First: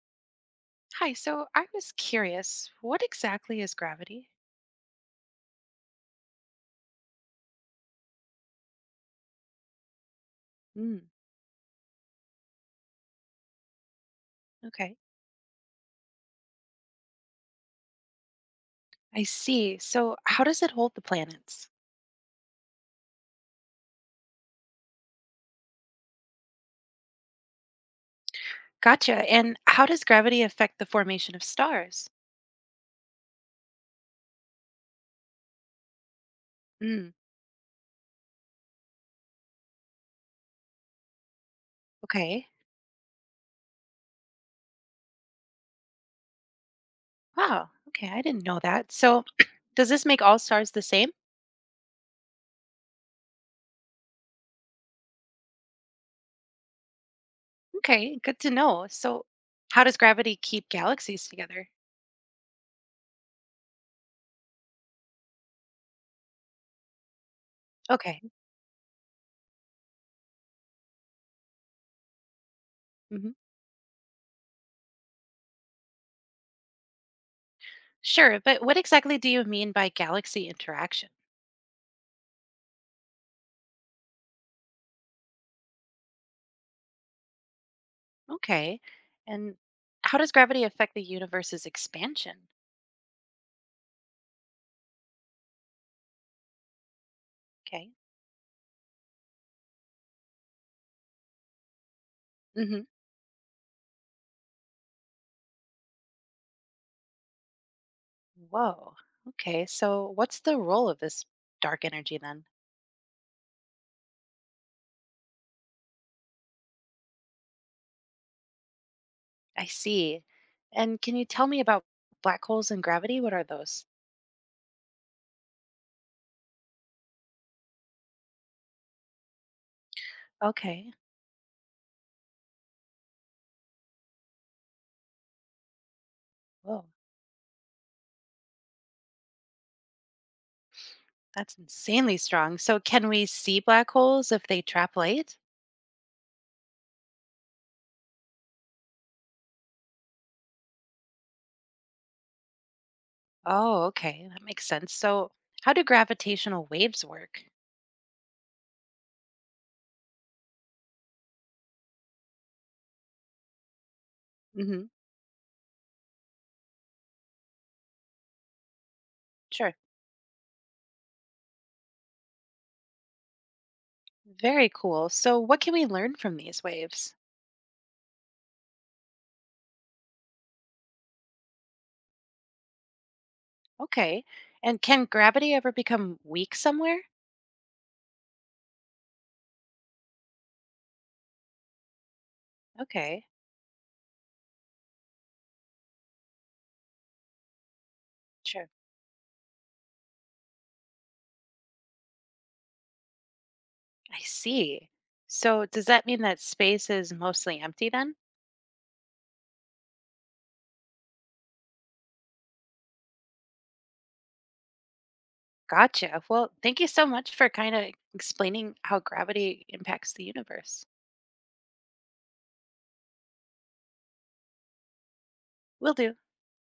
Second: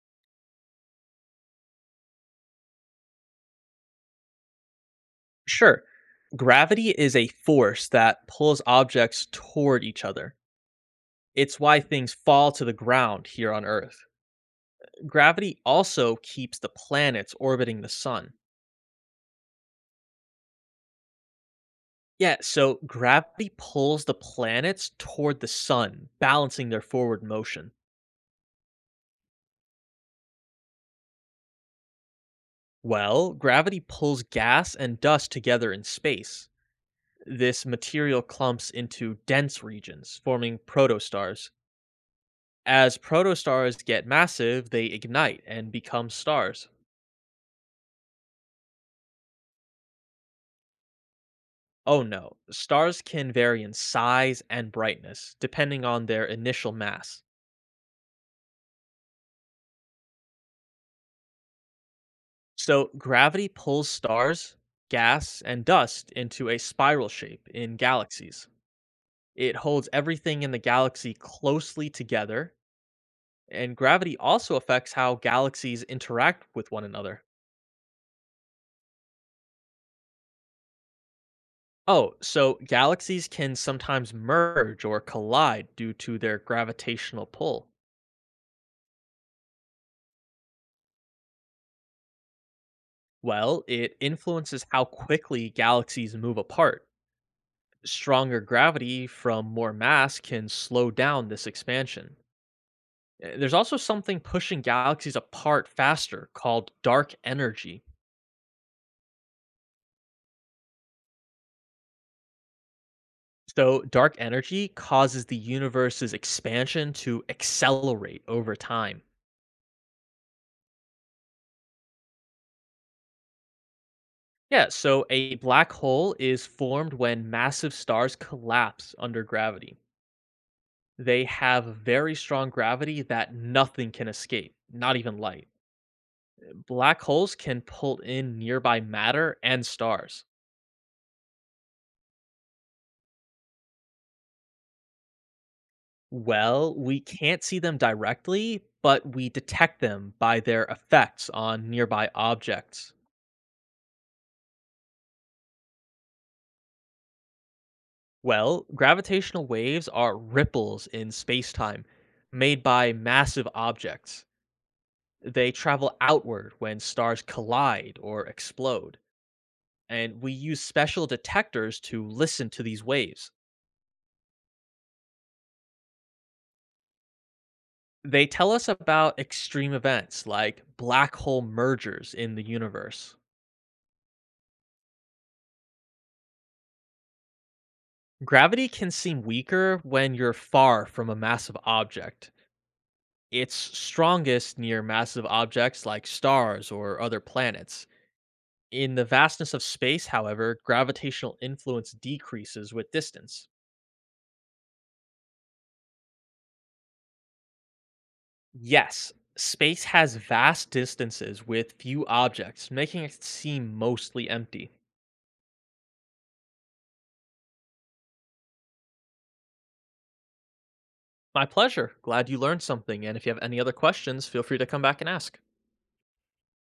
Hi, so I was curious, what exactly is gravity? Sure. Gravity is a force that pulls objects toward each other. Mm, It's why things fall to the ground here on Earth. okay, Gravity also keeps the planets orbiting the sun. I see. So, how does it hold the planets? Yeah, so gravity pulls the planets toward the sun, balancing their forward motion. Gotcha. And how does gravity affect the formation of stars? Well, gravity pulls gas and dust together in space. Mm, This material clumps into dense regions, forming protostars. okay. As protostars get massive, they ignite and become stars. Wow. Okay, I didn't know that. So, does this make all stars the same? Oh no, stars can vary in size and brightness depending on their initial mass. Okay, good to know. So, how does gravity keep galaxies together? So, gravity pulls stars, gas, and dust into a spiral shape in Okay. galaxies. It holds everything in the galaxy closely together, Hmm. and gravity also affects how galaxies interact with one another. Sure, but what exactly do you mean by galaxy interaction? Oh, so galaxies can sometimes merge or collide due to their gravitational pull. Okay. And how does gravity affect the universe's expansion? Well, it influences how quickly galaxies move apart. Okay. Stronger gravity from more mass can slow down this expansion. Hmm. There's also something pushing galaxies apart faster called dark energy. Whoa. Okay. So, what's the role of this dark energy then? So, dark energy causes the universe's expansion to accelerate over time. I see. And can you tell me about black holes and gravity? What are those? Yeah, so a black hole is formed when massive stars collapse under gravity. Okay. They have very strong gravity that nothing can escape, not even light. Whoa. Black holes can pull in nearby matter and stars. That's insanely strong. So, can we see black holes if they trap light? Well, we can't see them directly, but we detect them by their effects on nearby objects. Oh, okay. That makes sense. So, how do gravitational waves work? Well, gravitational waves are ripples in spacetime made by massive objects. Hmm. They travel outward when stars collide or explode, Sure. and we use special detectors to listen to these waves. Very cool. So, what can we learn from these waves? They tell us about extreme events like black hole mergers in the universe. Okay. And can gravity ever become weak somewhere? Gravity can seem weaker when you're far from a massive object. Okay. It's strongest near massive objects like stars or other planets. Sure. In the vastness of space, however, gravitational influence decreases with distance. I see. So does that mean that space is mostly empty then? Yes, space has vast distances with few objects, making it seem mostly empty. Gotcha. Well, thank you so much for kind of explaining how gravity impacts the universe. My pleasure. Glad you learned something. And if you have any other questions, feel free to come back and ask. Will do.